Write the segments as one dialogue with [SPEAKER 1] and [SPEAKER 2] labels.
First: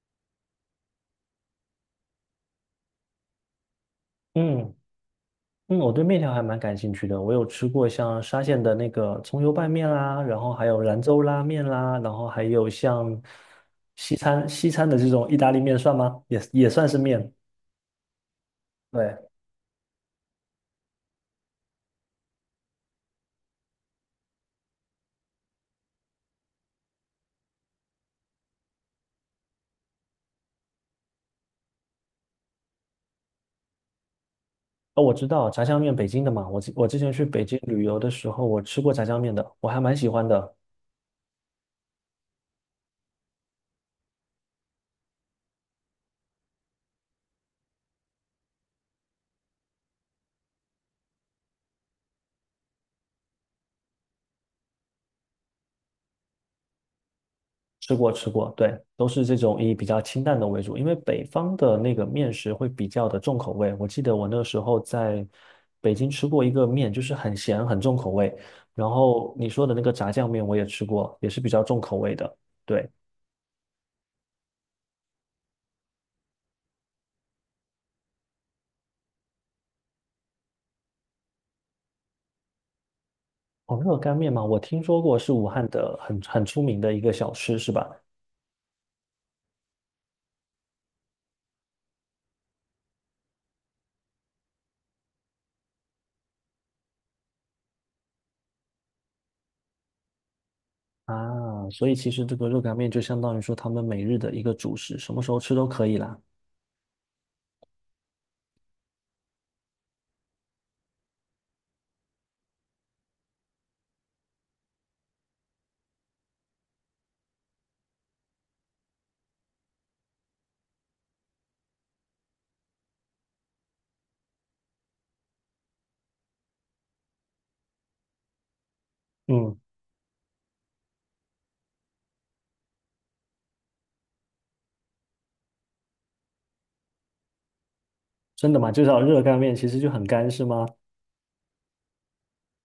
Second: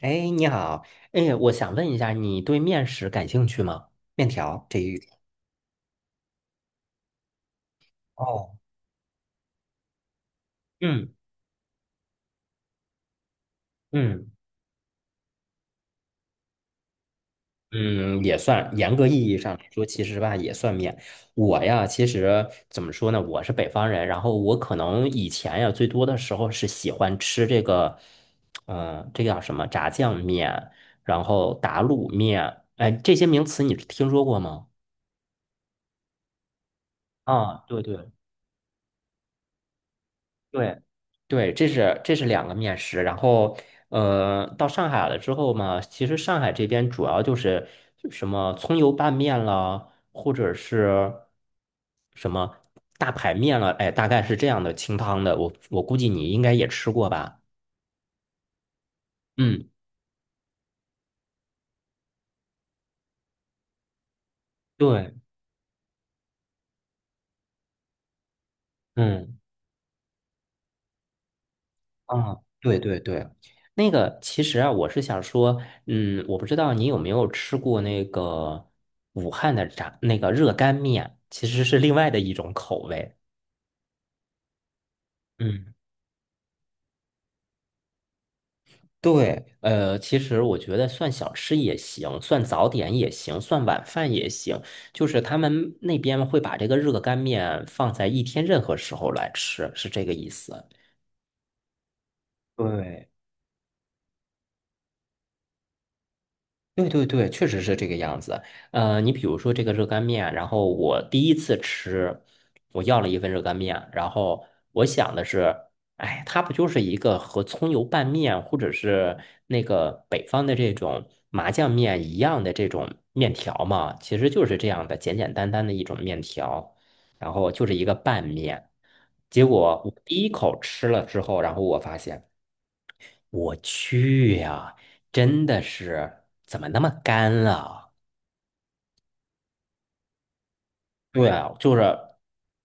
[SPEAKER 1] 哎，你好，哎，我想问一下，你对面食感兴趣吗？面条
[SPEAKER 2] 嗯
[SPEAKER 1] 这一类。
[SPEAKER 2] 我对面条还蛮感兴趣的。我有吃过像沙
[SPEAKER 1] 哦，
[SPEAKER 2] 县的那个葱油拌面啦，然后还有兰
[SPEAKER 1] 嗯
[SPEAKER 2] 州拉面啦，然后还有像西
[SPEAKER 1] 嗯
[SPEAKER 2] 餐西餐的这种意大利面算吗？也算是面。
[SPEAKER 1] 嗯，也算，严格
[SPEAKER 2] 对，
[SPEAKER 1] 意义上来说，其实吧也算面。我呀，其实怎么说呢，我是北方人，然后我可能以前呀，最多的时候是喜欢吃这个，这个叫什么炸酱面，然后打卤面，哎，这些名词你听说过吗？
[SPEAKER 2] 哦，我知道炸酱面北京的嘛，我之前去北
[SPEAKER 1] 啊，
[SPEAKER 2] 京旅
[SPEAKER 1] 对
[SPEAKER 2] 游的
[SPEAKER 1] 对，
[SPEAKER 2] 时候，我吃过炸酱面的，我还蛮喜欢的。
[SPEAKER 1] 对，对，这是两个面食。然后，到上海了之后嘛，其实上海这边主要就是什么葱油拌面啦，或者是什么大排面了，哎，大概是这样的清汤的。我估计你应该也吃过吧？
[SPEAKER 2] 吃过，对，都是这种
[SPEAKER 1] 嗯，
[SPEAKER 2] 以比较清淡的为主，因为北方的那个面食会比较的重口味。我记得我那时候
[SPEAKER 1] 对，
[SPEAKER 2] 在北京吃过一个面，就是很咸，很重口味。然后
[SPEAKER 1] 嗯
[SPEAKER 2] 你说的那个炸酱面我也吃过，也是比较重口味的。
[SPEAKER 1] 啊，对
[SPEAKER 2] 对，
[SPEAKER 1] 对对。那个其实啊，我是想说，我不知道你有没有吃过那个武汉的那个热干面，其实是另外的一种口味。
[SPEAKER 2] 哦，热干面嘛，我听说过是武汉
[SPEAKER 1] 嗯，
[SPEAKER 2] 的很出名的一个小吃，是吧？
[SPEAKER 1] 对，其实我觉得算小吃也行，算早点也行，算晚饭也行，就是他们那边会把这个热干面放在一天任何时候来吃，是这个意思。
[SPEAKER 2] 啊，所以其实这个热干面就
[SPEAKER 1] 对，
[SPEAKER 2] 相当于说他们每日的一个主食，什么时候吃都可以啦。
[SPEAKER 1] 对对对，确实是这个样子。你比如说这个热干面，然后我第一次吃，我要了一份热干面，然后我想的是，哎，它不就是一个和葱油拌面或者是那个北方的这种麻酱面一样的这种面条嘛？其实就是这样的简简单单的一种面条，然后就是一个拌面。结
[SPEAKER 2] 嗯，
[SPEAKER 1] 果我第一口吃了之后，然后我发现，我去呀，真的是怎么那么干啊？
[SPEAKER 2] 真的吗？就叫热干面，其实就很干，是吗？
[SPEAKER 1] 对啊，就是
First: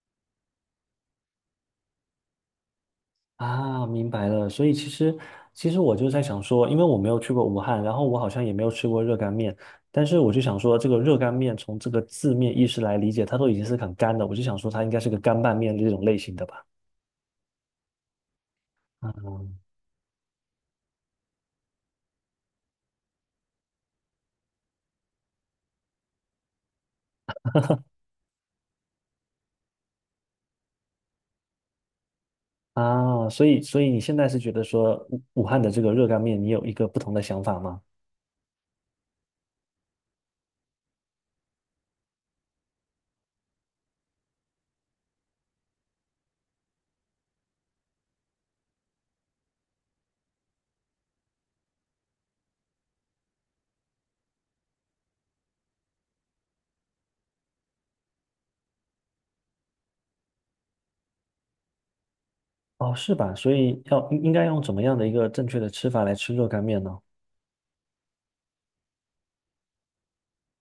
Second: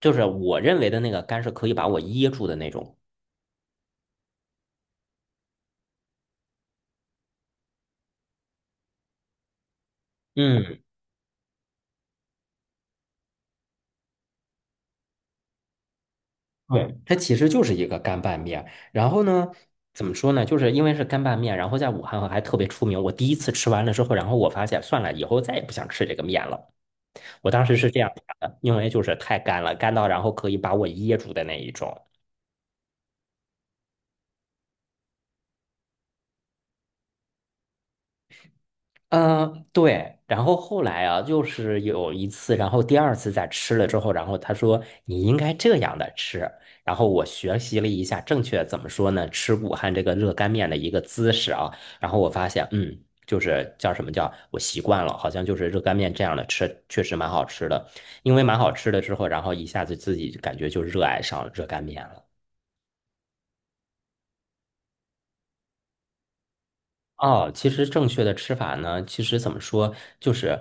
[SPEAKER 1] 就是我认为的那个干是可以把我噎住的那种。
[SPEAKER 2] 啊，明白了。所以其实，其实我就在想说，因为我没有去过武汉，然后我好像也没有吃过热干面，但是我就想说，
[SPEAKER 1] 嗯
[SPEAKER 2] 这个热干面从这个字面意思来理解，它都已经是很干的，我就想说它应该是个干拌面这种类型的吧。
[SPEAKER 1] 对，它其实就是一个干拌面。然
[SPEAKER 2] 啊，
[SPEAKER 1] 后呢，怎么说呢？就是因为是干拌面，然后在武汉还特别出名。我第一次吃完了之后，然后我发现算了，以后再也不想吃这个面了。我当时是这样想的，因为就是太干了，干到然后可以把我噎住的那一种。
[SPEAKER 2] 啊，所以所以你现在是觉得说武汉的这个热干面，你有一个不同的想法吗？
[SPEAKER 1] 嗯，对。然后后来啊，就是有一次，然后第二次再吃了之后，然后他说你应该这样的吃。然后我学习了一下正确怎么说呢，吃武汉这个热干面的一个姿势啊。然后我发现，就是叫什么叫我习惯了，好像就是热干面这样的吃，确实蛮好吃的。因为蛮好吃的之后，然后一下子自己感觉就热爱上热干面了。
[SPEAKER 2] 哦，是吧？所以要应该用怎么样的一个正确的吃法来吃热干面呢？
[SPEAKER 1] 哦，其实正确的吃法呢，其实怎么说，就是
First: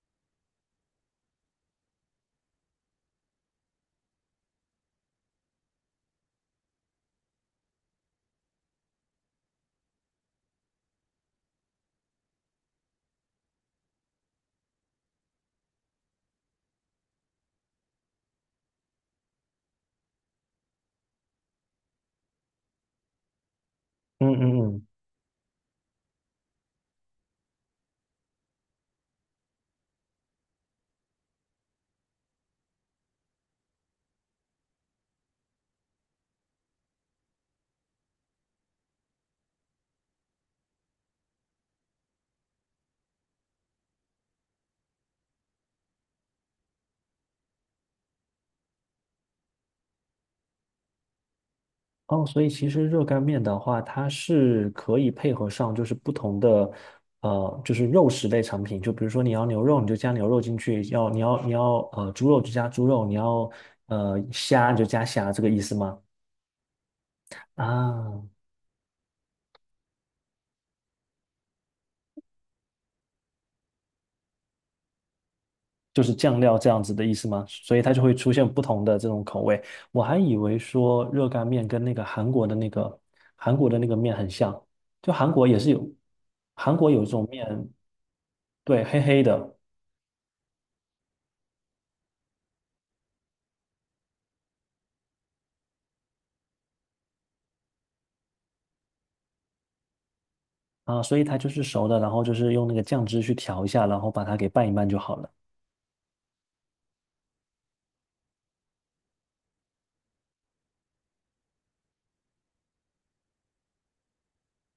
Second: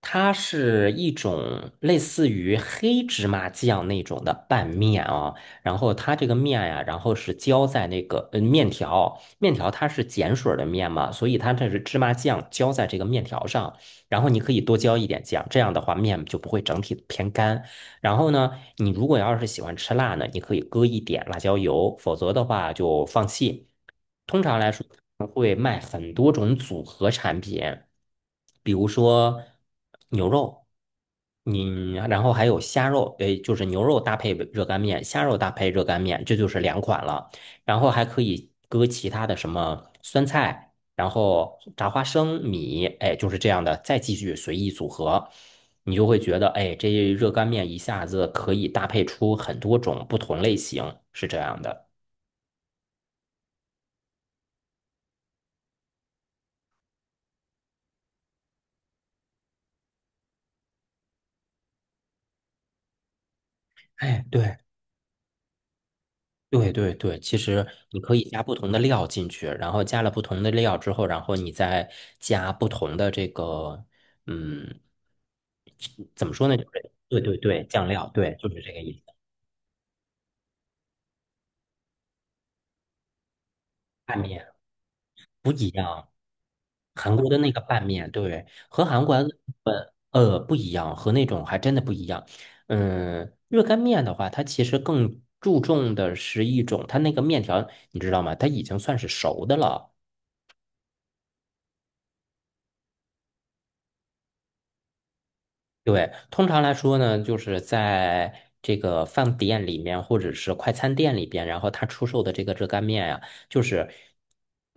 [SPEAKER 1] 它是一种类似于黑芝麻酱那种的拌面啊。然后它这个面呀、然后是浇在那个面条，面条它是碱水儿的面嘛，所以它这是芝麻酱浇在这个面条上，然后你可以多浇一点酱，这样的话面就不会整体偏干。然后呢，你如果要是喜欢吃辣呢，你可以搁一点辣椒油，否则的话就放弃。
[SPEAKER 2] 嗯
[SPEAKER 1] 通常
[SPEAKER 2] 嗯
[SPEAKER 1] 来
[SPEAKER 2] 嗯。
[SPEAKER 1] 说，会卖很多种组合产品，比如说牛肉，你然后还有虾肉，诶，就是牛肉搭配热干面，虾肉搭配热干面，这就是两款了。然后还可以搁其他的什么酸菜，然后炸花生米，哎，就是这样的，再继续随意组合。你就会觉得，哎，这热干面一下子可以搭配出很多种不同类型，是这样的。
[SPEAKER 2] 哦，所以其实热干面的话，它是可以配合上就是不同的，就是肉食类产品。就比如说你要牛肉，你就加牛肉进去；要你要猪肉就加猪肉，你要
[SPEAKER 1] 哎，对
[SPEAKER 2] 虾你就加虾，这个意思吗？
[SPEAKER 1] 对对对，其实你可
[SPEAKER 2] 啊，
[SPEAKER 1] 以加不同的料进去，然后加了不同的料之后，然后你再加不同的这个，嗯，
[SPEAKER 2] 就是
[SPEAKER 1] 怎么
[SPEAKER 2] 酱
[SPEAKER 1] 说
[SPEAKER 2] 料
[SPEAKER 1] 呢？就是
[SPEAKER 2] 这样子的意
[SPEAKER 1] 对
[SPEAKER 2] 思
[SPEAKER 1] 对
[SPEAKER 2] 吗？
[SPEAKER 1] 对，
[SPEAKER 2] 所以
[SPEAKER 1] 酱
[SPEAKER 2] 它就
[SPEAKER 1] 料，
[SPEAKER 2] 会出
[SPEAKER 1] 对，
[SPEAKER 2] 现
[SPEAKER 1] 就是
[SPEAKER 2] 不
[SPEAKER 1] 这个
[SPEAKER 2] 同
[SPEAKER 1] 意
[SPEAKER 2] 的这
[SPEAKER 1] 思。
[SPEAKER 2] 种口味。我还以为说热干面跟那个韩国的那个面
[SPEAKER 1] 拌
[SPEAKER 2] 很
[SPEAKER 1] 面
[SPEAKER 2] 像，就韩国
[SPEAKER 1] 不
[SPEAKER 2] 也
[SPEAKER 1] 一
[SPEAKER 2] 是有，
[SPEAKER 1] 样。
[SPEAKER 2] 韩国有一
[SPEAKER 1] 韩
[SPEAKER 2] 种
[SPEAKER 1] 国的那个
[SPEAKER 2] 面，
[SPEAKER 1] 拌面，对，
[SPEAKER 2] 对，
[SPEAKER 1] 和
[SPEAKER 2] 黑
[SPEAKER 1] 韩国
[SPEAKER 2] 黑
[SPEAKER 1] 的
[SPEAKER 2] 的。
[SPEAKER 1] 呃不一样，和那种还真的不一样。嗯，热干面的话，它其实更注重的是一种，它那个面条，你知道吗？它已经算是熟的了。
[SPEAKER 2] 啊，所以它就是熟的，然后就是用那个酱汁去调一下，然后把它给拌一拌就好了，
[SPEAKER 1] 对，通常来说呢，就是在这个饭店里面或者是快餐店里边，然后他出售的这个热干面呀，就是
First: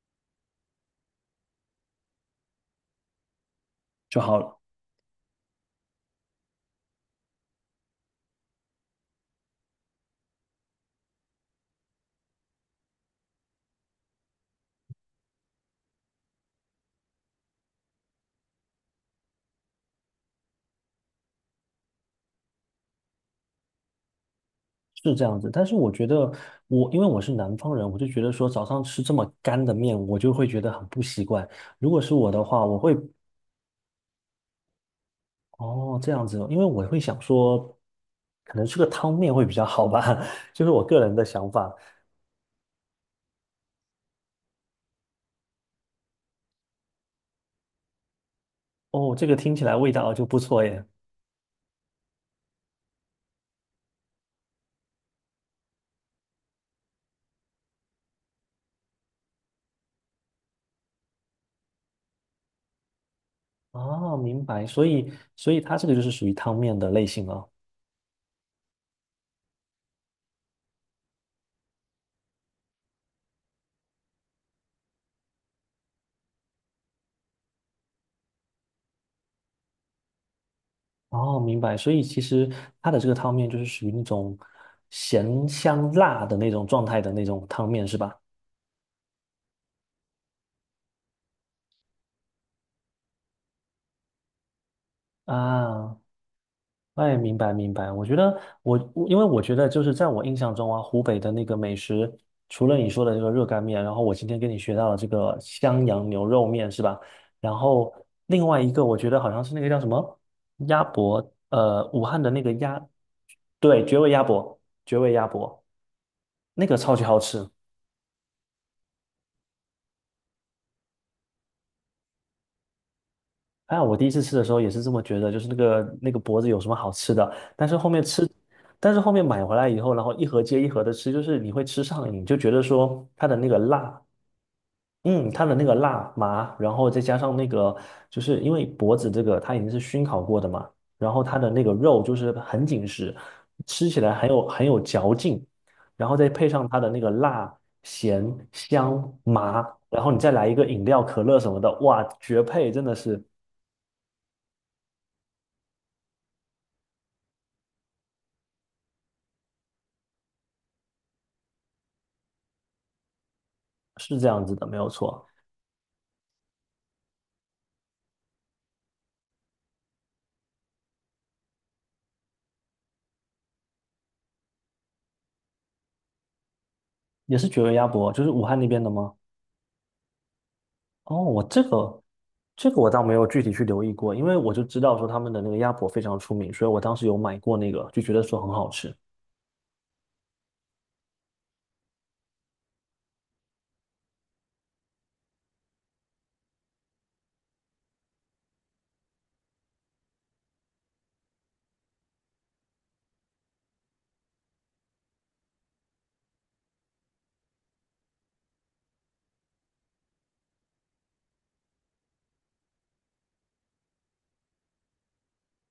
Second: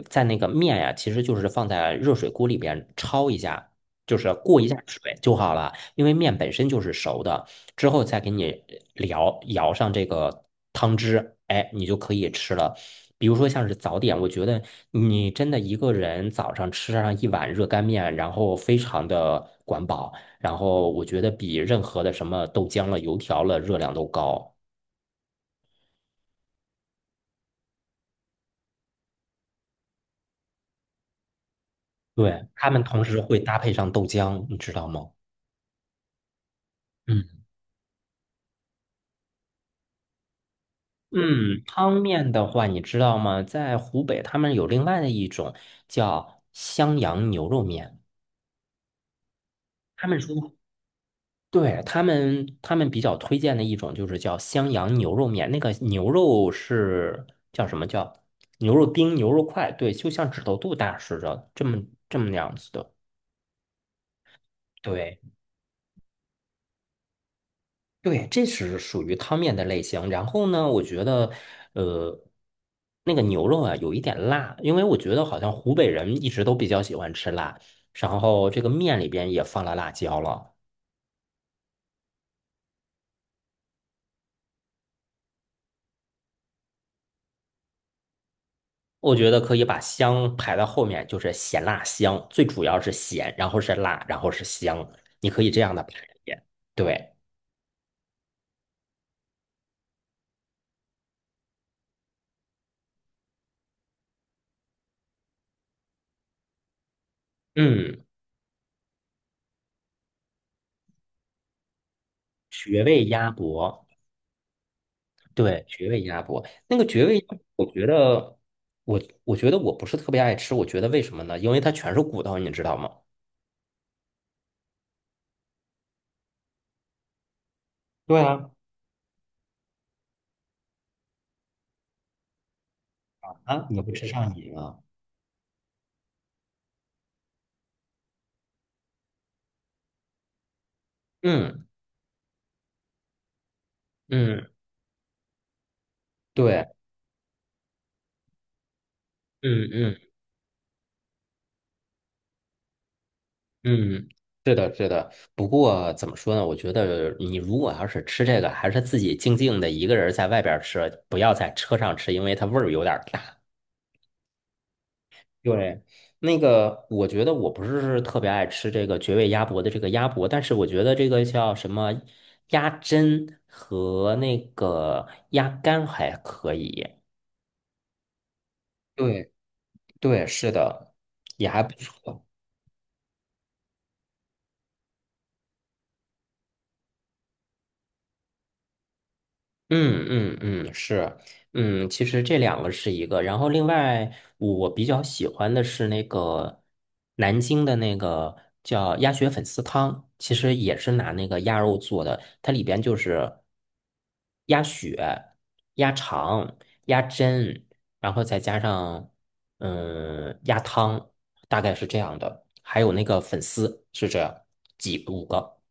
[SPEAKER 1] 在那个面呀，其实就是放在热水锅里边焯一下，就
[SPEAKER 2] 就
[SPEAKER 1] 是
[SPEAKER 2] 好了，
[SPEAKER 1] 过一下水就好了，因为面本身就是熟的，之后再给你舀上这个汤汁，哎，你就可以吃了。比如说像是早点，我觉得你真的一个人早上吃上一碗热干面，然后非常的管饱。然后我觉得比任何的什么豆浆了、油条了热量都高。
[SPEAKER 2] 是这样子。但是我觉得我，因为我是南方人，我就觉得说早上吃这么干的面，我就会觉得很不习惯。如果是我的
[SPEAKER 1] 对，
[SPEAKER 2] 话，
[SPEAKER 1] 他
[SPEAKER 2] 我
[SPEAKER 1] 们
[SPEAKER 2] 会，
[SPEAKER 1] 同时会搭配上豆浆，你知道吗？
[SPEAKER 2] 哦，这样子哦因为我会想
[SPEAKER 1] 嗯
[SPEAKER 2] 说，可能吃个汤面会比较好吧，就是我个人的想
[SPEAKER 1] 嗯，
[SPEAKER 2] 法。
[SPEAKER 1] 汤面的话，你知道吗？在湖北，他们有另外的一种叫襄阳牛肉面，
[SPEAKER 2] 哦，这个听起来味
[SPEAKER 1] 他
[SPEAKER 2] 道
[SPEAKER 1] 们
[SPEAKER 2] 就不
[SPEAKER 1] 说。
[SPEAKER 2] 错耶。
[SPEAKER 1] 对，他们比较推荐的一种就是叫襄阳牛肉面，那个牛肉是叫什么叫牛肉丁、牛肉块，对，就像指头肚大似的，这么样子的。
[SPEAKER 2] 哦，明白，所以
[SPEAKER 1] 对。
[SPEAKER 2] 所以它这个就是属于汤面的类型了。
[SPEAKER 1] 对，这是属于汤面的类型。然后呢，我觉得，呃，那个牛肉啊，有一点辣，因为我觉得好像湖北人一直都比较喜欢吃辣。然后这个面里边也放了辣椒了，
[SPEAKER 2] 哦，明白。所以其实它的这个汤面就是属于那种咸香辣的那种状态的那种汤面，是吧？
[SPEAKER 1] 我觉得可以把香排到后面，就是咸辣香，最主要是咸，然后是辣，然后是香，你可以这样的排
[SPEAKER 2] 啊，
[SPEAKER 1] 列。对，
[SPEAKER 2] 哎，明白明白。我觉得我，我因为我觉得就是在我印象中啊，湖北的那个美食，除了你说的这个热干面，然后我今天跟你学到了这个襄阳牛肉面，是吧？然后
[SPEAKER 1] 嗯，
[SPEAKER 2] 另外一个我觉得好像是那个叫什么鸭脖，武汉的那个
[SPEAKER 1] 绝
[SPEAKER 2] 鸭，
[SPEAKER 1] 味鸭
[SPEAKER 2] 对，
[SPEAKER 1] 脖。
[SPEAKER 2] 绝味鸭脖，绝味鸭脖，
[SPEAKER 1] 对，绝味鸭脖，
[SPEAKER 2] 那个
[SPEAKER 1] 那个
[SPEAKER 2] 超级
[SPEAKER 1] 绝味
[SPEAKER 2] 好
[SPEAKER 1] 鸭
[SPEAKER 2] 吃。
[SPEAKER 1] 脖，我觉得我不是特别爱吃，我觉得为什么呢？因为它全是骨头，你知道吗？
[SPEAKER 2] 哎呀，我第一次吃的时候也是这么觉得，就是那个脖子有什么好吃的？但是后面
[SPEAKER 1] 对
[SPEAKER 2] 吃，
[SPEAKER 1] 啊，
[SPEAKER 2] 但是后面买回来以后，然后一盒接一盒的吃，就是你会吃上瘾，就觉得说它的那个
[SPEAKER 1] 啊，你不
[SPEAKER 2] 辣，
[SPEAKER 1] 吃上瘾啊？
[SPEAKER 2] 嗯，它的那个辣麻，然后再加上那个，就是因为脖子这个它已经是熏烤过的嘛，然后它的那
[SPEAKER 1] 嗯
[SPEAKER 2] 个肉就是很紧实，吃起来很有
[SPEAKER 1] 嗯，
[SPEAKER 2] 很有嚼劲，然后再配
[SPEAKER 1] 对，
[SPEAKER 2] 上它的那个辣、咸、香、麻，
[SPEAKER 1] 嗯嗯
[SPEAKER 2] 然后你再来一个饮料、可乐什么的，哇，绝配，真的是。
[SPEAKER 1] 嗯，是的，是的。不过怎么说呢？我觉得你如果要是吃这个，还是自己静静的一个人在外边儿吃，不要在车上吃，因为它味儿有点儿大。
[SPEAKER 2] 是这样子的，没有错，
[SPEAKER 1] 对，那个我觉得我不是特别爱吃这个绝味鸭脖的这个鸭脖，但是我觉得这个叫什么鸭胗和那个鸭肝还可以。
[SPEAKER 2] 也是绝味鸭脖，就是武汉那边的吗？
[SPEAKER 1] 对对，是的，
[SPEAKER 2] 哦，我
[SPEAKER 1] 也
[SPEAKER 2] 这
[SPEAKER 1] 还不
[SPEAKER 2] 个
[SPEAKER 1] 错。
[SPEAKER 2] 这个我倒没有具体去留意过，因为我就知道说他们的那个鸭脖非常出名，所以我当时有买过那个，就觉得说很好吃。
[SPEAKER 1] 嗯嗯嗯，是，嗯，其实这两个是一个，然后另外我比较喜欢的是那个南京的那个叫鸭血粉丝汤，其实也是拿那个鸭肉做的，它里边就是鸭血、鸭肠、鸭胗，然后再加上鸭汤，大概是这样的，还有那个粉丝是这样，几五个，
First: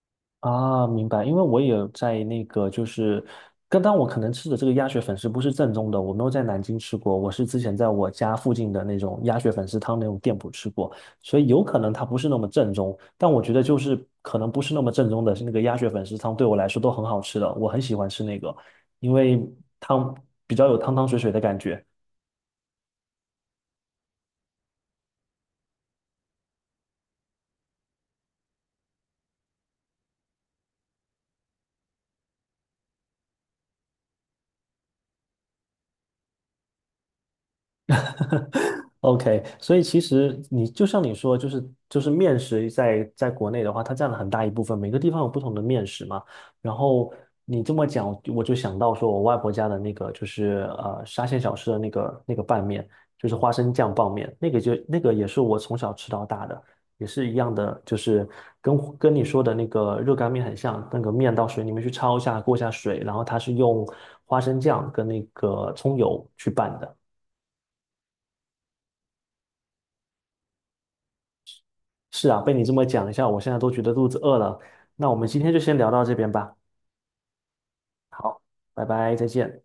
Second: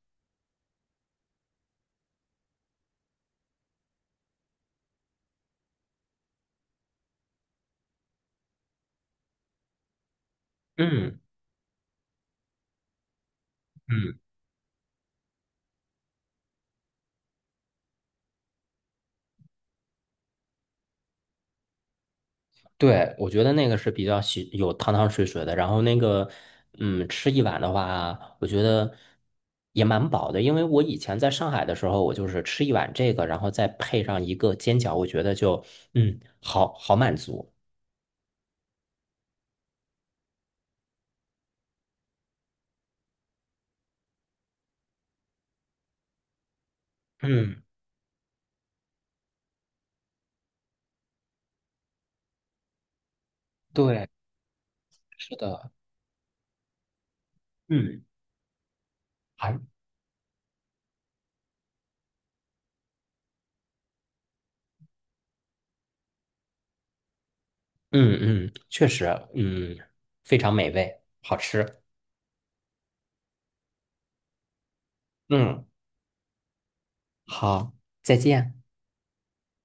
[SPEAKER 2] 啊，明白，因为我也有在那个，就是刚刚我可能吃的这个鸭血粉丝不是正宗的，我没有在南京吃过，我是之前在我家附近的那种鸭血粉丝汤那种店铺吃过，
[SPEAKER 1] 嗯
[SPEAKER 2] 所以有可能它不是那么正宗，但我觉得就是
[SPEAKER 1] 嗯
[SPEAKER 2] 可能不是那么正宗的是那个鸭血粉丝汤对我来说都很好吃的，我很喜欢吃那个，因为汤比较有汤汤水水的感觉。
[SPEAKER 1] 对，我觉得那个是比较喜有汤汤水水的，然后那个，吃一碗的话，我觉得也蛮饱的，因为我以前在上海的时候，我就是吃一碗这个，然后再配上一个煎饺，我觉得就，好好满足。
[SPEAKER 2] OK,所以其实你就像你说，就是面食在国内的话，它占了很大一部分，每个地方有不同的面食嘛。然后你
[SPEAKER 1] 嗯，
[SPEAKER 2] 这么讲，我就想到说我外婆家的那个就是沙县小吃的那个拌面，就是花生酱
[SPEAKER 1] 对，
[SPEAKER 2] 拌面，那个就那个也
[SPEAKER 1] 是
[SPEAKER 2] 是我
[SPEAKER 1] 的，
[SPEAKER 2] 从小吃到大的，也是一样的，就
[SPEAKER 1] 嗯，
[SPEAKER 2] 是跟你说的
[SPEAKER 1] 还，
[SPEAKER 2] 那个热干面很像，那个面到水里面去焯一下，过一下水，然后它是用花生酱跟那个葱油去拌的。
[SPEAKER 1] 嗯嗯，确实，嗯，非常美味，好吃。
[SPEAKER 2] 是啊，被你这么讲一下，我现在都觉得肚子饿了。那我们今天就
[SPEAKER 1] 嗯，
[SPEAKER 2] 先聊到这边吧，
[SPEAKER 1] 好，再见。
[SPEAKER 2] 拜拜，再见。